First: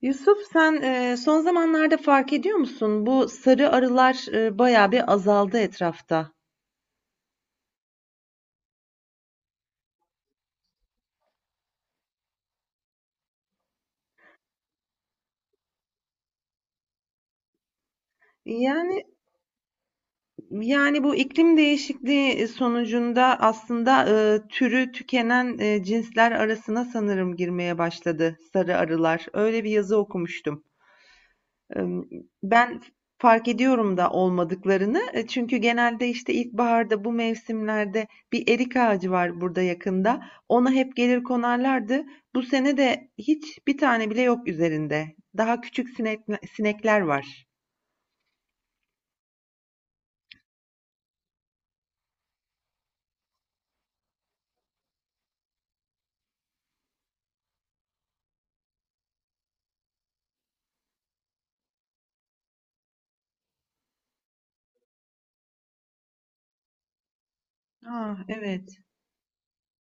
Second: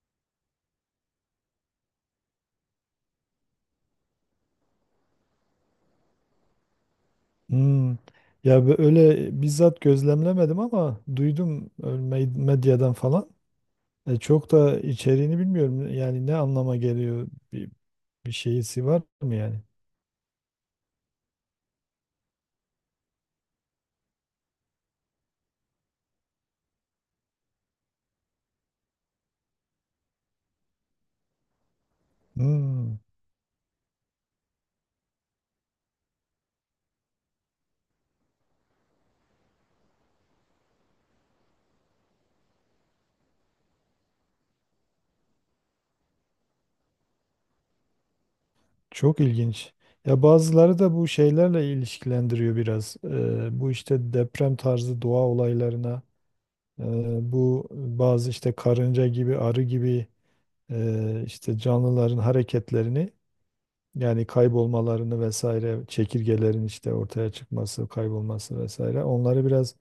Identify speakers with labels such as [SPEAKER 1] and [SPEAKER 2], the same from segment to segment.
[SPEAKER 1] Yusuf, sen son zamanlarda fark ediyor musun? Bu sarı arılar bayağı bir azaldı etrafta.
[SPEAKER 2] Hmm. Ya öyle bizzat gözlemlemedim ama duydum, medyadan falan. Çok da içeriğini bilmiyorum. Yani ne anlama geliyor bir, bir şeysi var
[SPEAKER 1] Yani
[SPEAKER 2] mı yani?
[SPEAKER 1] yani bu iklim değişikliği sonucunda aslında türü tükenen cinsler arasına sanırım girmeye başladı sarı arılar. Öyle bir yazı okumuştum. Ben
[SPEAKER 2] Hmm.
[SPEAKER 1] fark ediyorum da olmadıklarını. E, çünkü genelde, işte, ilkbaharda bu mevsimlerde bir erik ağacı var burada yakında. Ona hep gelir konarlardı. Bu sene de hiç bir tane bile yok üzerinde. Daha küçük sinekler var.
[SPEAKER 2] Çok ilginç. Ya bazıları da bu şeylerle ilişkilendiriyor biraz. Bu işte deprem tarzı doğa olaylarına, e, bu bazı işte karınca gibi, arı gibi, işte canlıların hareketlerini. Yani kaybolmalarını vesaire, çekirgelerin işte ortaya çıkması,
[SPEAKER 1] Ah,
[SPEAKER 2] kaybolması
[SPEAKER 1] evet,
[SPEAKER 2] vesaire. Onları biraz,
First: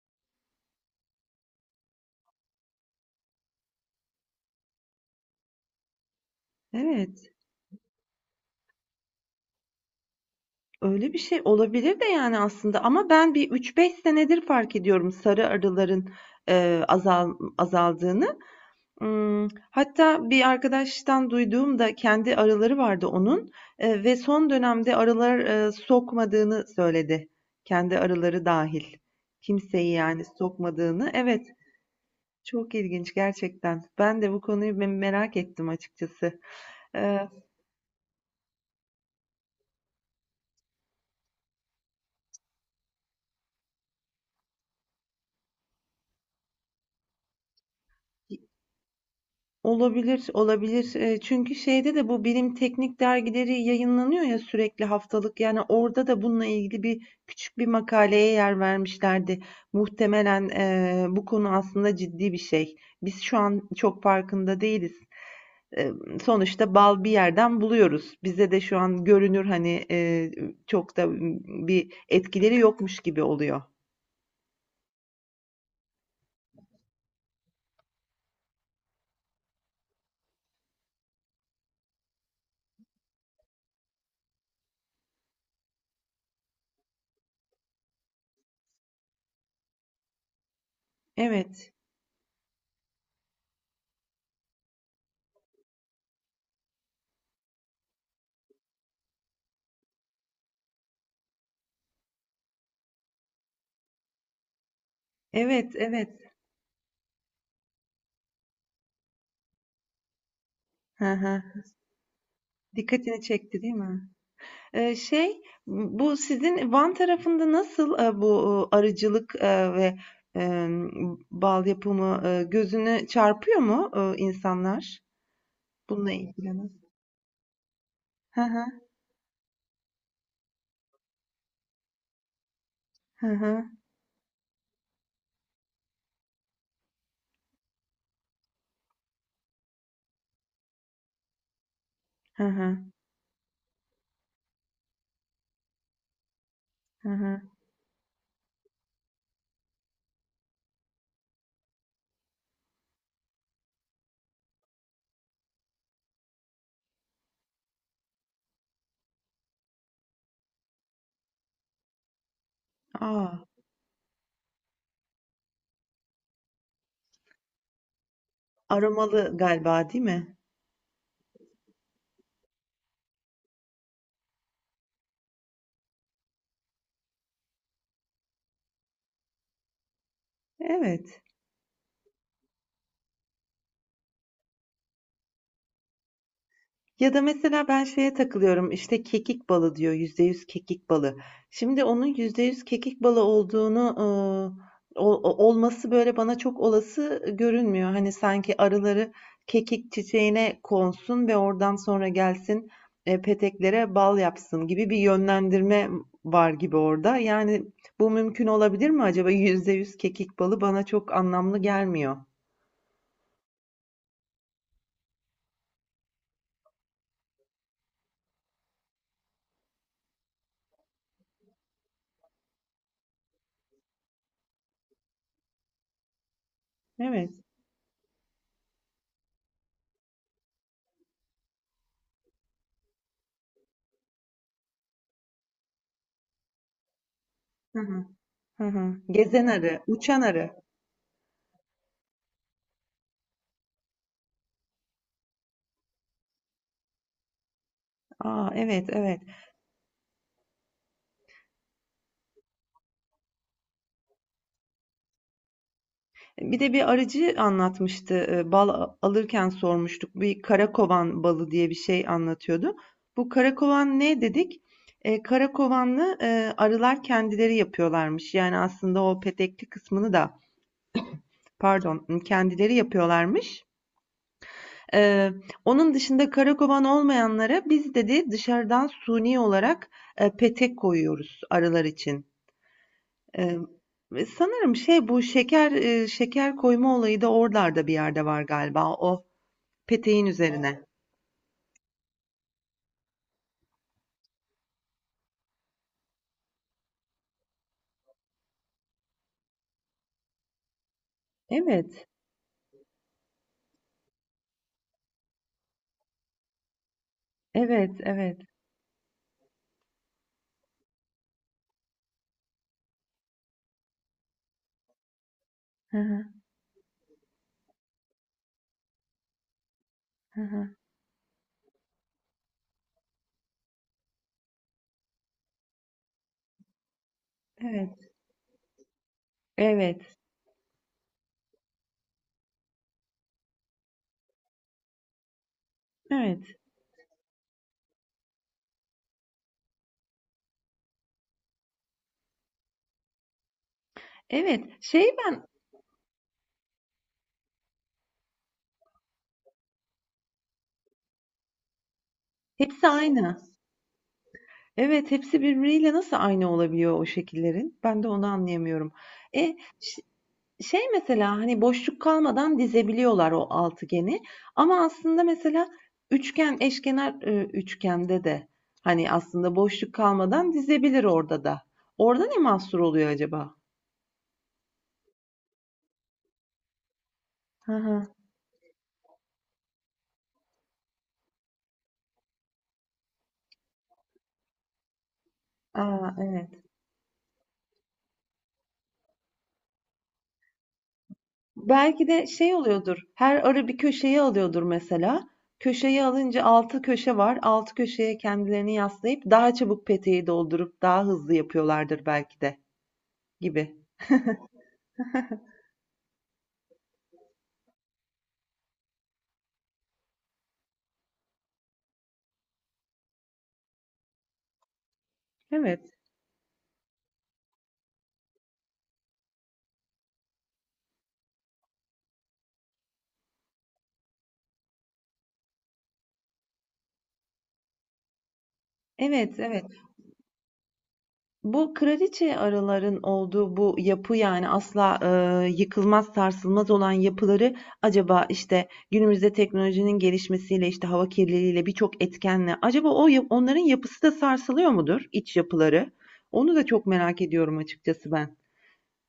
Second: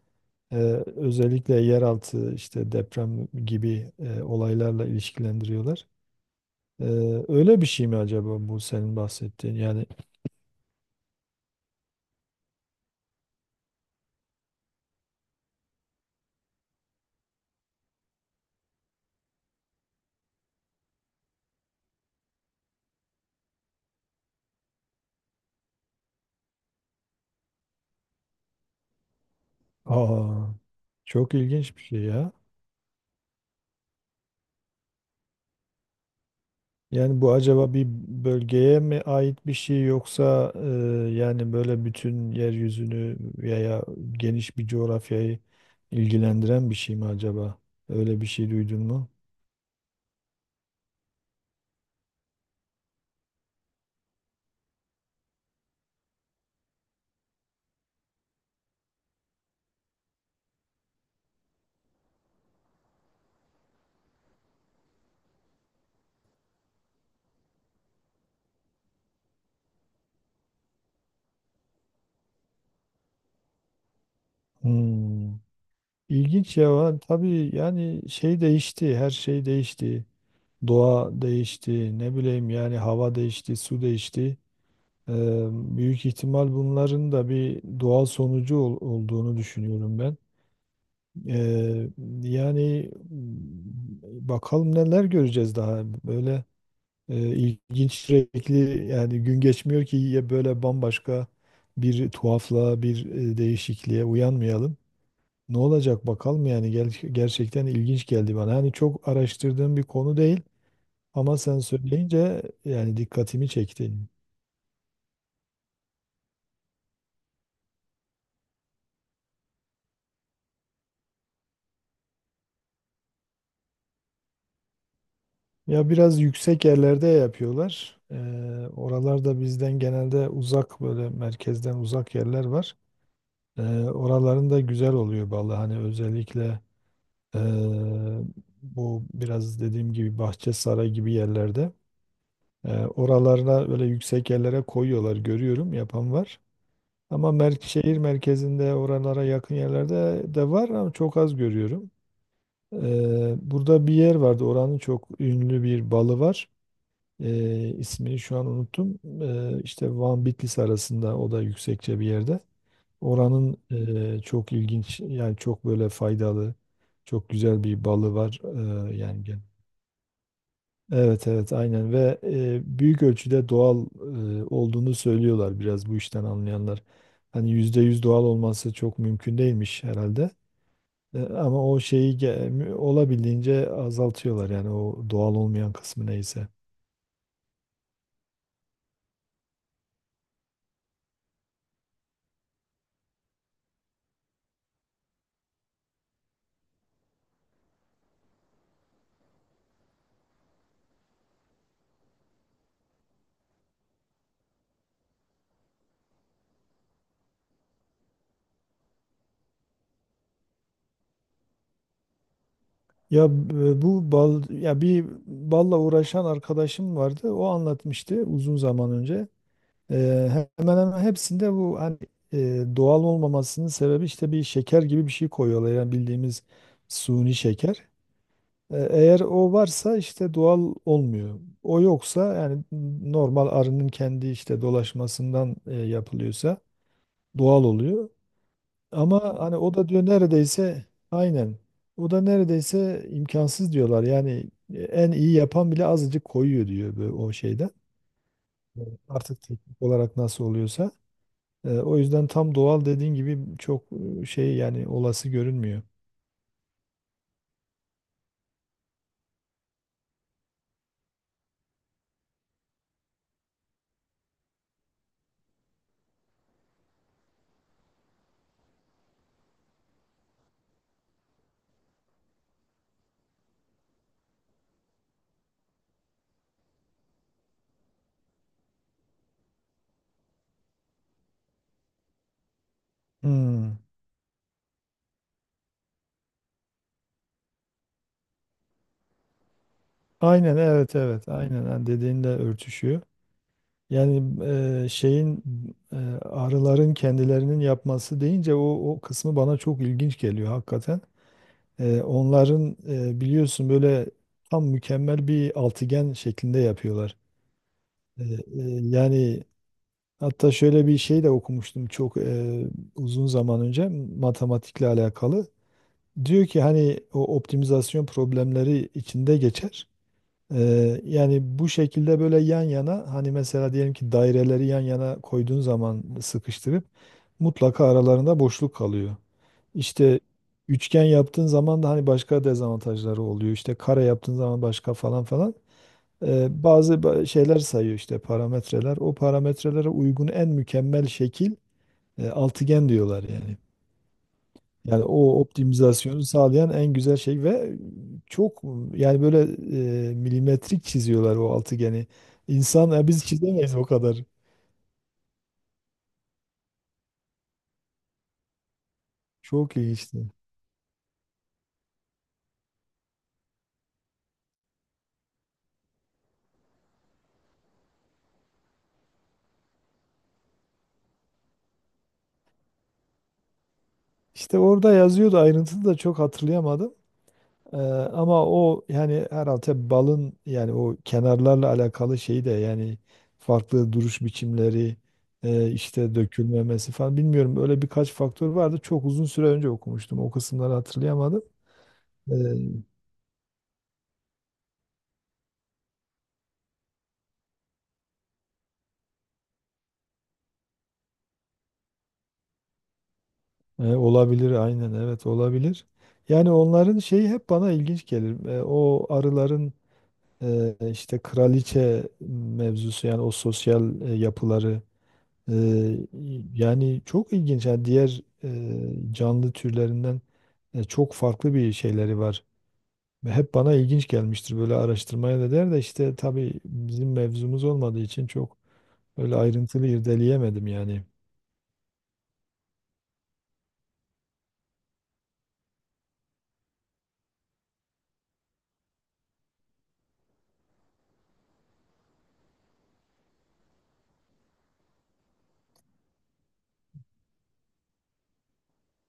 [SPEAKER 2] e, özellikle yeraltı işte deprem gibi, olaylarla ilişkilendiriyorlar. E,
[SPEAKER 1] evet.
[SPEAKER 2] öyle bir şey mi acaba bu senin bahsettiğin? Yani,
[SPEAKER 1] Öyle bir şey olabilir de, yani, aslında ama ben bir 3-5 senedir fark ediyorum sarı arıların, eee, azal azaldığını. Hatta bir arkadaştan duyduğum da kendi arıları vardı onun, ve son dönemde arılar, sokmadığını söyledi. Kendi arıları dahil kimseyi yani
[SPEAKER 2] aa,
[SPEAKER 1] sokmadığını.
[SPEAKER 2] çok
[SPEAKER 1] Evet,
[SPEAKER 2] ilginç bir şey ya.
[SPEAKER 1] çok ilginç gerçekten. Ben de bu konuyu merak ettim açıkçası.
[SPEAKER 2] Yani
[SPEAKER 1] Eee
[SPEAKER 2] bu acaba bir bölgeye mi ait bir şey yoksa, yani böyle bütün yeryüzünü veya geniş bir coğrafyayı ilgilendiren bir şey mi acaba? Öyle bir şey duydun mu?
[SPEAKER 1] Olabilir, olabilir. Çünkü şeyde de bu bilim teknik dergileri yayınlanıyor ya sürekli haftalık. Yani orada da bununla ilgili bir küçük bir makaleye yer vermişlerdi. Muhtemelen bu konu aslında ciddi bir şey. Biz şu an çok farkında değiliz, sonuçta bal bir yerden buluyoruz. Bize de şu an görünür hani çok da bir etkileri yokmuş gibi oluyor.
[SPEAKER 2] Hmm. İlginç ya. Tabii yani şey değişti, her şey değişti. Doğa değişti, ne bileyim yani hava değişti, su değişti. Ee, büyük ihtimal bunların da bir doğal sonucu olduğunu düşünüyorum ben.
[SPEAKER 1] Evet,
[SPEAKER 2] Eee, yani bakalım neler göreceğiz daha böyle, ilginç sürekli yani gün geçmiyor ki ya böyle bambaşka bir tuhaflığa bir, değişikliğe uyanmayalım. Ne
[SPEAKER 1] evet,
[SPEAKER 2] olacak
[SPEAKER 1] evet.
[SPEAKER 2] bakalım yani gerçekten ilginç geldi bana. Hani çok araştırdığım bir konu değil
[SPEAKER 1] Hı
[SPEAKER 2] ama
[SPEAKER 1] hı.
[SPEAKER 2] sen söyleyince yani
[SPEAKER 1] Dikkatini
[SPEAKER 2] dikkatimi
[SPEAKER 1] çekti, değil
[SPEAKER 2] çekti.
[SPEAKER 1] mi? Eee, şey, bu sizin Van tarafında nasıl, bu, arıcılık, ve, bal yapımı, gözüne çarpıyor mu, insanlar?
[SPEAKER 2] Ya
[SPEAKER 1] Bununla
[SPEAKER 2] biraz yüksek
[SPEAKER 1] ilgilenen.
[SPEAKER 2] yerlerde yapıyorlar.
[SPEAKER 1] Hı hı.
[SPEAKER 2] Oralarda bizden genelde uzak böyle merkezden uzak yerler var.
[SPEAKER 1] Hı
[SPEAKER 2] Ee,
[SPEAKER 1] hı.
[SPEAKER 2] oraların da güzel oluyor vallahi hani özellikle, ee, bu biraz dediğim gibi Bahçesaray gibi yerlerde,
[SPEAKER 1] Hı hı.
[SPEAKER 2] oralarına böyle yüksek yerlere koyuyorlar görüyorum yapan var.
[SPEAKER 1] Hı
[SPEAKER 2] Ama
[SPEAKER 1] hı.
[SPEAKER 2] şehir merkezinde oralara yakın yerlerde de var ama çok az görüyorum. Burada bir yer vardı oranın çok ünlü bir balı var. İsmini şu an unuttum. İşte Van Bitlis arasında o da yüksekçe bir yerde.
[SPEAKER 1] A!
[SPEAKER 2] Oranın, çok ilginç yani çok böyle faydalı, çok güzel bir balı var,
[SPEAKER 1] Aromalı
[SPEAKER 2] yengen.
[SPEAKER 1] galiba, değil mi?
[SPEAKER 2] Evet, evet, aynen. Ve büyük ölçüde doğal olduğunu söylüyorlar biraz bu işten anlayanlar. Hani %100 doğal olması çok mümkün değilmiş herhalde. E,
[SPEAKER 1] Evet.
[SPEAKER 2] ama o şeyi olabildiğince azaltıyorlar yani o doğal olmayan kısmı neyse.
[SPEAKER 1] Ya da mesela ben şeye takılıyorum, işte, kekik balı diyor, %100 kekik balı. Şimdi onun %100 kekik balı olduğunu, o olması, böyle, bana çok olası görünmüyor. Hani, sanki arıları kekik çiçeğine konsun ve oradan sonra gelsin, peteklere bal yapsın gibi bir yönlendirme var gibi orada. Yani, bu mümkün olabilir mi acaba? Yüzde yüz kekik balı bana çok anlamlı gelmiyor.
[SPEAKER 2] Ya, bu bal ya bir balla uğraşan arkadaşım vardı. O anlatmıştı uzun zaman önce. Eee, hemen hemen hepsinde bu hani, doğal olmamasının sebebi işte bir şeker gibi bir şey koyuyorlar. Yani bildiğimiz
[SPEAKER 1] Evet.
[SPEAKER 2] suni şeker. Eğer o varsa işte doğal olmuyor. O yoksa yani normal arının kendi işte dolaşmasından yapılıyorsa doğal
[SPEAKER 1] Hı hı.
[SPEAKER 2] oluyor.
[SPEAKER 1] Hı hı.
[SPEAKER 2] Ama
[SPEAKER 1] Gezen
[SPEAKER 2] hani o
[SPEAKER 1] arı,
[SPEAKER 2] da diyor
[SPEAKER 1] uçan arı.
[SPEAKER 2] neredeyse aynen. O da neredeyse imkansız diyorlar. Yani, en iyi yapan bile azıcık koyuyor diyor böyle o şeyden.
[SPEAKER 1] Aa,
[SPEAKER 2] Evet.
[SPEAKER 1] evet, evet.
[SPEAKER 2] Artık teknik olarak nasıl oluyorsa. O yüzden tam doğal dediğin gibi çok, şey yani olası görünmüyor.
[SPEAKER 1] Bir de bir arıcı anlatmıştı. Bal alırken sormuştuk. Bir karakovan balı diye bir şey anlatıyordu. Bu karakovan ne dedik? Karakovanlı arılar kendileri yapıyorlarmış. Yani aslında o petekli kısmını da, pardon, kendileri yapıyorlarmış. E, onun dışında karakovan olmayanlara biz, dedi, dışarıdan suni olarak petek koyuyoruz arılar için. Eee,
[SPEAKER 2] Hmm.
[SPEAKER 1] ve sanırım şey, bu şeker, şeker koyma olayı da oralarda bir yerde var galiba. O peteğin
[SPEAKER 2] Aynen,
[SPEAKER 1] üzerine.
[SPEAKER 2] evet, evet, aynen, ha, dediğinle örtüşüyor. Yani, şeyin, e, arıların kendilerinin yapması deyince o kısmı bana çok ilginç geliyor hakikaten. E,
[SPEAKER 1] Evet,
[SPEAKER 2] onların biliyorsun böyle tam mükemmel bir altıgen şeklinde yapıyorlar.
[SPEAKER 1] evet,
[SPEAKER 2] E, e,
[SPEAKER 1] evet.
[SPEAKER 2] yani hatta şöyle bir şey de okumuştum çok, uzun zaman önce matematikle alakalı.
[SPEAKER 1] Hı hı,
[SPEAKER 2] Diyor ki hani o optimizasyon problemleri içinde geçer.
[SPEAKER 1] hı hı.
[SPEAKER 2] Yani bu şekilde böyle yan yana hani mesela diyelim ki daireleri yan yana koyduğun zaman sıkıştırıp mutlaka
[SPEAKER 1] Evet,
[SPEAKER 2] aralarında boşluk kalıyor.
[SPEAKER 1] evet,
[SPEAKER 2] İşte üçgen yaptığın zaman da hani başka dezavantajları oluyor. İşte kare yaptığın zaman başka falan falan. Ee,
[SPEAKER 1] evet,
[SPEAKER 2] bazı şeyler sayıyor işte parametreler. O parametrelere uygun en mükemmel şekil, altıgen diyorlar yani.
[SPEAKER 1] evet.
[SPEAKER 2] Yani o optimizasyonu sağlayan en güzel şey ve çok yani böyle, milimetrik çiziyorlar o altıgeni.
[SPEAKER 1] Hepsi
[SPEAKER 2] İnsan ya biz
[SPEAKER 1] aynı.
[SPEAKER 2] çizemeyiz o kadar.
[SPEAKER 1] Evet, hepsi birbiriyle nasıl aynı olabiliyor o şekillerin? Ben de onu anlayamıyorum. E,
[SPEAKER 2] Çok ilginçti.
[SPEAKER 1] Şey, mesela, hani, boşluk kalmadan dizebiliyorlar o altıgeni, ama aslında mesela üçgen, eşkenar, üçgende de, hani, aslında boşluk kalmadan dizebilir orada da. Orada ne mahsur oluyor acaba?
[SPEAKER 2] İşte orada yazıyordu ayrıntısı da çok hatırlayamadım.
[SPEAKER 1] Hı
[SPEAKER 2] E,
[SPEAKER 1] hı.
[SPEAKER 2] ama o yani herhalde balın yani o kenarlarla alakalı şeyi de yani farklı duruş biçimleri,
[SPEAKER 1] A,
[SPEAKER 2] işte
[SPEAKER 1] evet.
[SPEAKER 2] dökülmemesi falan bilmiyorum öyle birkaç faktör vardı. Çok uzun süre önce okumuştum. O kısımları hatırlayamadım.
[SPEAKER 1] Belki de
[SPEAKER 2] E,
[SPEAKER 1] şey oluyordur, her arı bir köşeyi alıyordur mesela. Köşeyi alınca 6 köşe var. 6 köşeye kendilerini yaslayıp daha çabuk peteği doldurup daha hızlı yapıyorlardır belki de, gibi.
[SPEAKER 2] olabilir aynen, evet, olabilir. Yani onların şeyi hep bana ilginç gelir. O arıların, işte kraliçe mevzusu yani o sosyal, yapıları, e,
[SPEAKER 1] Evet.
[SPEAKER 2] yani çok ilginç. Yani diğer, canlı türlerinden, çok farklı bir şeyleri var. Ve hep bana ilginç gelmiştir böyle araştırmaya da der de işte tabii bizim mevzumuz olmadığı için çok öyle
[SPEAKER 1] Evet, evet.
[SPEAKER 2] ayrıntılı irdeleyemedim yani.
[SPEAKER 1] Bu kraliçe arıların olduğu bu yapı, yani asla, yıkılmaz, sarsılmaz olan yapıları, acaba, işte, günümüzde teknolojinin gelişmesiyle, işte, hava kirliliğiyle, birçok etkenle acaba o, ya, onların yapısı da sarsılıyor mudur, iç yapıları? Onu da çok merak ediyorum açıkçası ben.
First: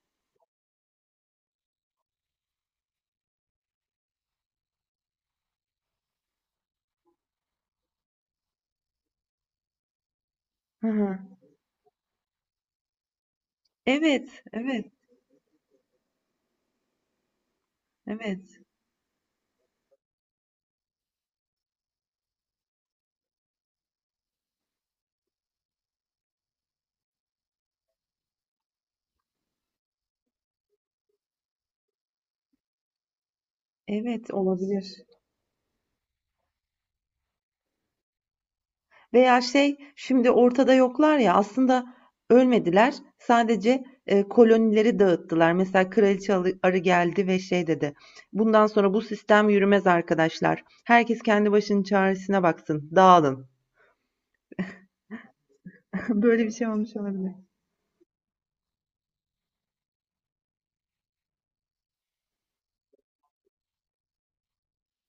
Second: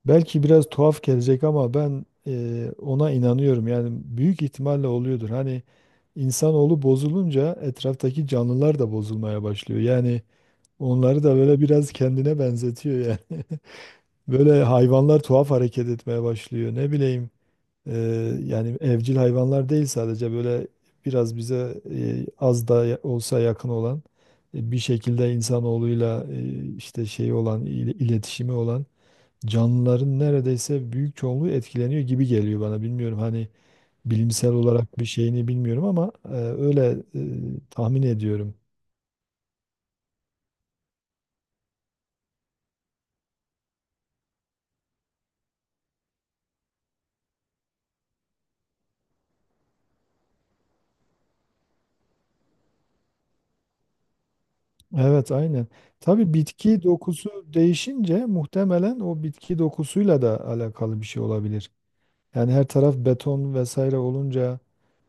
[SPEAKER 2] Belki biraz tuhaf gelecek ama ben, ona inanıyorum. Yani büyük ihtimalle oluyordur. Hani insanoğlu bozulunca etraftaki canlılar da bozulmaya başlıyor. Yani
[SPEAKER 1] Hı hı.
[SPEAKER 2] onları da böyle biraz kendine benzetiyor yani.
[SPEAKER 1] Evet,
[SPEAKER 2] Böyle
[SPEAKER 1] evet,
[SPEAKER 2] hayvanlar tuhaf hareket etmeye başlıyor. Ne bileyim, e,
[SPEAKER 1] evet,
[SPEAKER 2] yani evcil hayvanlar değil sadece böyle biraz bize, az da olsa yakın olan, bir şekilde insanoğluyla, işte şey olan iletişimi olan canlıların neredeyse büyük çoğunluğu etkileniyor gibi geliyor bana. Bilmiyorum hani
[SPEAKER 1] evet,
[SPEAKER 2] bilimsel olarak
[SPEAKER 1] olabilir.
[SPEAKER 2] bir şeyini bilmiyorum ama, öyle, tahmin ediyorum.
[SPEAKER 1] Veya şey, şimdi ortada yoklar ya, aslında ölmediler. Sadece, kolonileri dağıttılar. Mesela kraliçe arı geldi ve şey dedi, "Bundan sonra bu sistem yürümez arkadaşlar. Herkes kendi başının çaresine baksın. Dağılın."
[SPEAKER 2] Evet, aynen. Tabii
[SPEAKER 1] Böyle bir şey
[SPEAKER 2] bitki
[SPEAKER 1] olmuş
[SPEAKER 2] dokusu
[SPEAKER 1] olabilir.
[SPEAKER 2] değişince muhtemelen o bitki dokusuyla da alakalı bir şey olabilir. Yani her taraf beton vesaire olunca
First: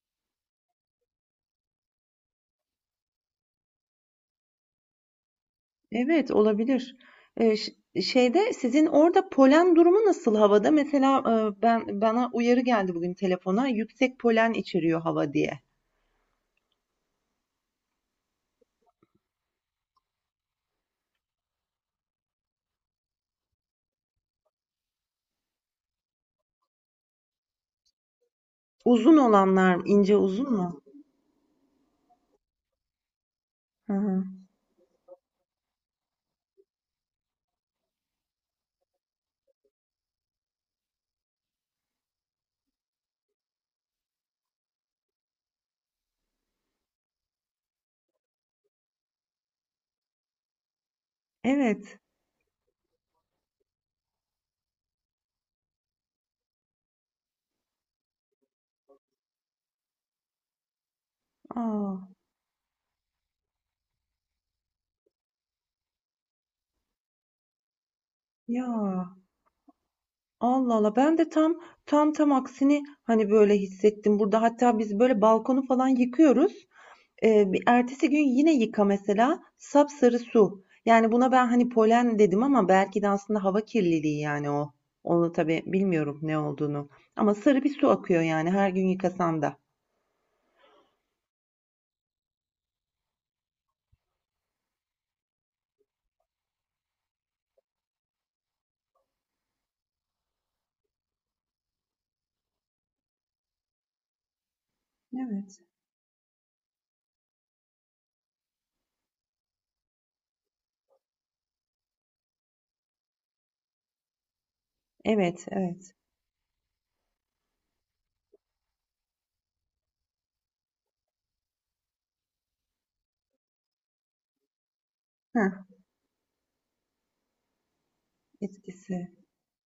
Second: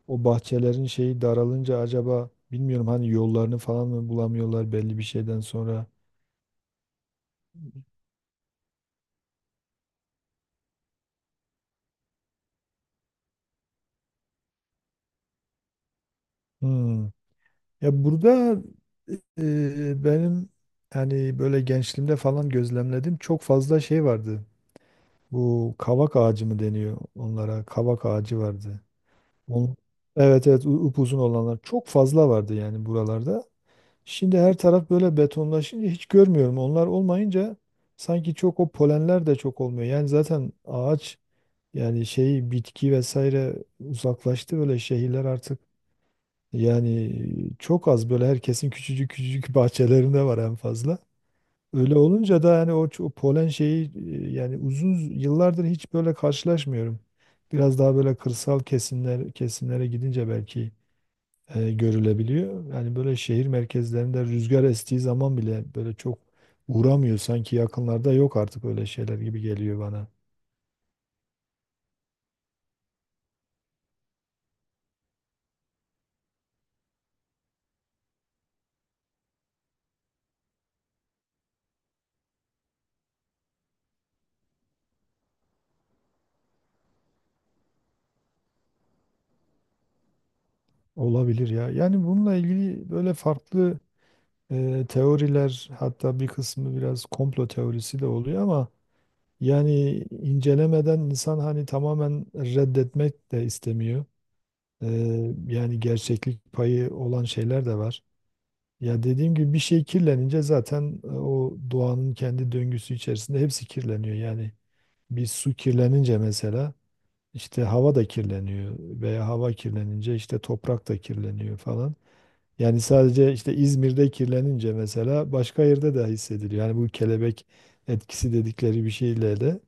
[SPEAKER 2] o bahçelerin şeyi daralınca acaba bilmiyorum hani yollarını falan mı bulamıyorlar belli bir şeyden sonra.
[SPEAKER 1] Evet, olabilir. Ş Şeyde, sizin orada polen durumu nasıl havada? Mesela, ben, bana uyarı geldi bugün telefona, yüksek polen içeriyor hava diye.
[SPEAKER 2] Hmm. Ya burada, benim hani böyle gençliğimde falan gözlemledim çok fazla şey vardı. Bu kavak ağacı mı deniyor onlara? Kavak ağacı vardı.
[SPEAKER 1] Uzun
[SPEAKER 2] On,
[SPEAKER 1] olanlar, ince
[SPEAKER 2] evet,
[SPEAKER 1] uzun
[SPEAKER 2] evet,
[SPEAKER 1] mu?
[SPEAKER 2] upuzun olanlar çok fazla vardı yani buralarda.
[SPEAKER 1] Hı hı.
[SPEAKER 2] Şimdi her taraf böyle betonlaşınca hiç görmüyorum. Onlar olmayınca sanki çok o polenler de çok olmuyor. Yani zaten ağaç yani şey bitki vesaire uzaklaştı böyle şehirler artık yani çok az böyle herkesin küçücük küçücük bahçelerinde var en fazla. Öyle
[SPEAKER 1] Evet.
[SPEAKER 2] olunca da yani o polen şeyi, yani uzun yıllardır hiç böyle karşılaşmıyorum. Biraz daha böyle kırsal kesimlere gidince belki,
[SPEAKER 1] Aa,
[SPEAKER 2] görülebiliyor. Yani böyle şehir merkezlerinde rüzgar estiği zaman bile böyle çok uğramıyor sanki yakınlarda yok
[SPEAKER 1] ya,
[SPEAKER 2] artık öyle şeyler gibi geliyor bana.
[SPEAKER 1] Allah Allah, ben de tam aksini hani böyle hissettim burada, hatta biz böyle balkonu falan yıkıyoruz. Bir ertesi gün yine yıka mesela, sapsarı su, yani buna ben hani polen dedim ama belki de aslında hava kirliliği, yani onu tabii bilmiyorum ne olduğunu, ama sarı bir su akıyor yani her gün yıkasam da.
[SPEAKER 2] Olabilir ya. Yani bununla ilgili böyle farklı, teoriler hatta bir kısmı biraz komplo teorisi de oluyor ama yani incelemeden insan hani tamamen reddetmek de istemiyor. E,
[SPEAKER 1] Evet.
[SPEAKER 2] yani gerçeklik payı olan şeyler de var. Ya dediğim gibi bir şey kirlenince zaten, o doğanın kendi döngüsü içerisinde hepsi kirleniyor. Yani bir
[SPEAKER 1] Evet,
[SPEAKER 2] su
[SPEAKER 1] evet.
[SPEAKER 2] kirlenince mesela işte hava da kirleniyor veya hava kirlenince işte toprak da kirleniyor falan. Yani sadece işte İzmir'de kirlenince mesela
[SPEAKER 1] Heh,
[SPEAKER 2] başka yerde de hissediliyor. Yani bu kelebek etkisi dedikleri bir
[SPEAKER 1] etkisi.
[SPEAKER 2] şeyle de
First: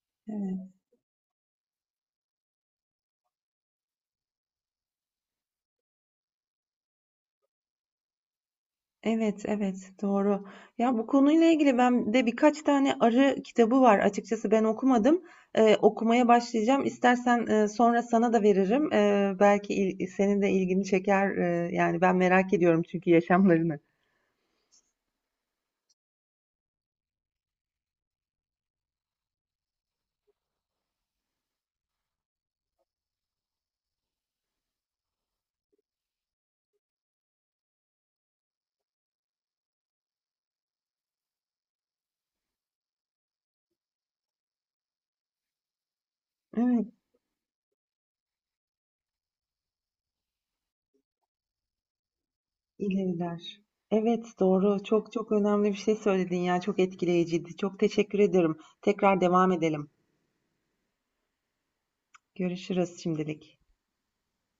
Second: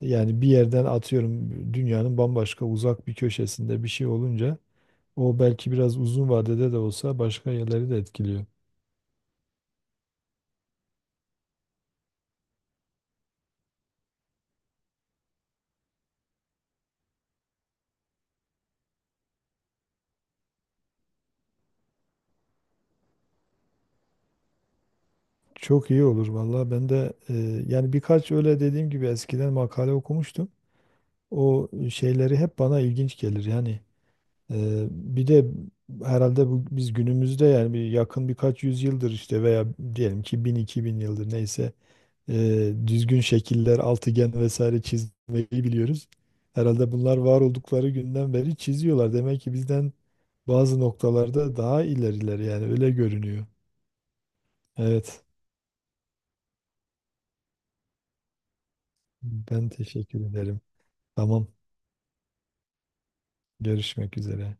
[SPEAKER 2] yani bir
[SPEAKER 1] Evet.
[SPEAKER 2] yerden atıyorum dünyanın bambaşka uzak bir köşesinde bir şey olunca o belki biraz uzun vadede de olsa başka yerleri de etkiliyor.
[SPEAKER 1] Evet, evet, doğru. Ya, bu konuyla ilgili ben de birkaç tane arı kitabı var. Açıkçası ben okumadım. Okumaya başlayacağım. İstersen, sonra sana da veririm. Belki senin de ilgini çeker. Yani ben merak ediyorum çünkü yaşamlarını.
[SPEAKER 2] Çok iyi olur vallahi ben de, yani birkaç öyle dediğim gibi eskiden makale okumuştum. O şeyleri hep bana ilginç gelir. Yani, bir de herhalde bu, biz günümüzde yani bir yakın birkaç yüzyıldır işte veya diyelim ki 1000-2000 yıldır neyse, düzgün şekiller, altıgen vesaire çizmeyi biliyoruz.
[SPEAKER 1] Evet,
[SPEAKER 2] Herhalde bunlar var oldukları günden beri çiziyorlar. Demek ki bizden bazı noktalarda daha ileriler yani öyle görünüyor.
[SPEAKER 1] ileriler. Evet, doğru. Çok
[SPEAKER 2] Evet,
[SPEAKER 1] çok önemli bir şey söyledin ya. Çok etkileyiciydi. Çok teşekkür ederim. Tekrar devam
[SPEAKER 2] ben
[SPEAKER 1] edelim.
[SPEAKER 2] teşekkür ederim. Tamam,
[SPEAKER 1] Görüşürüz şimdilik.
[SPEAKER 2] görüşmek üzere.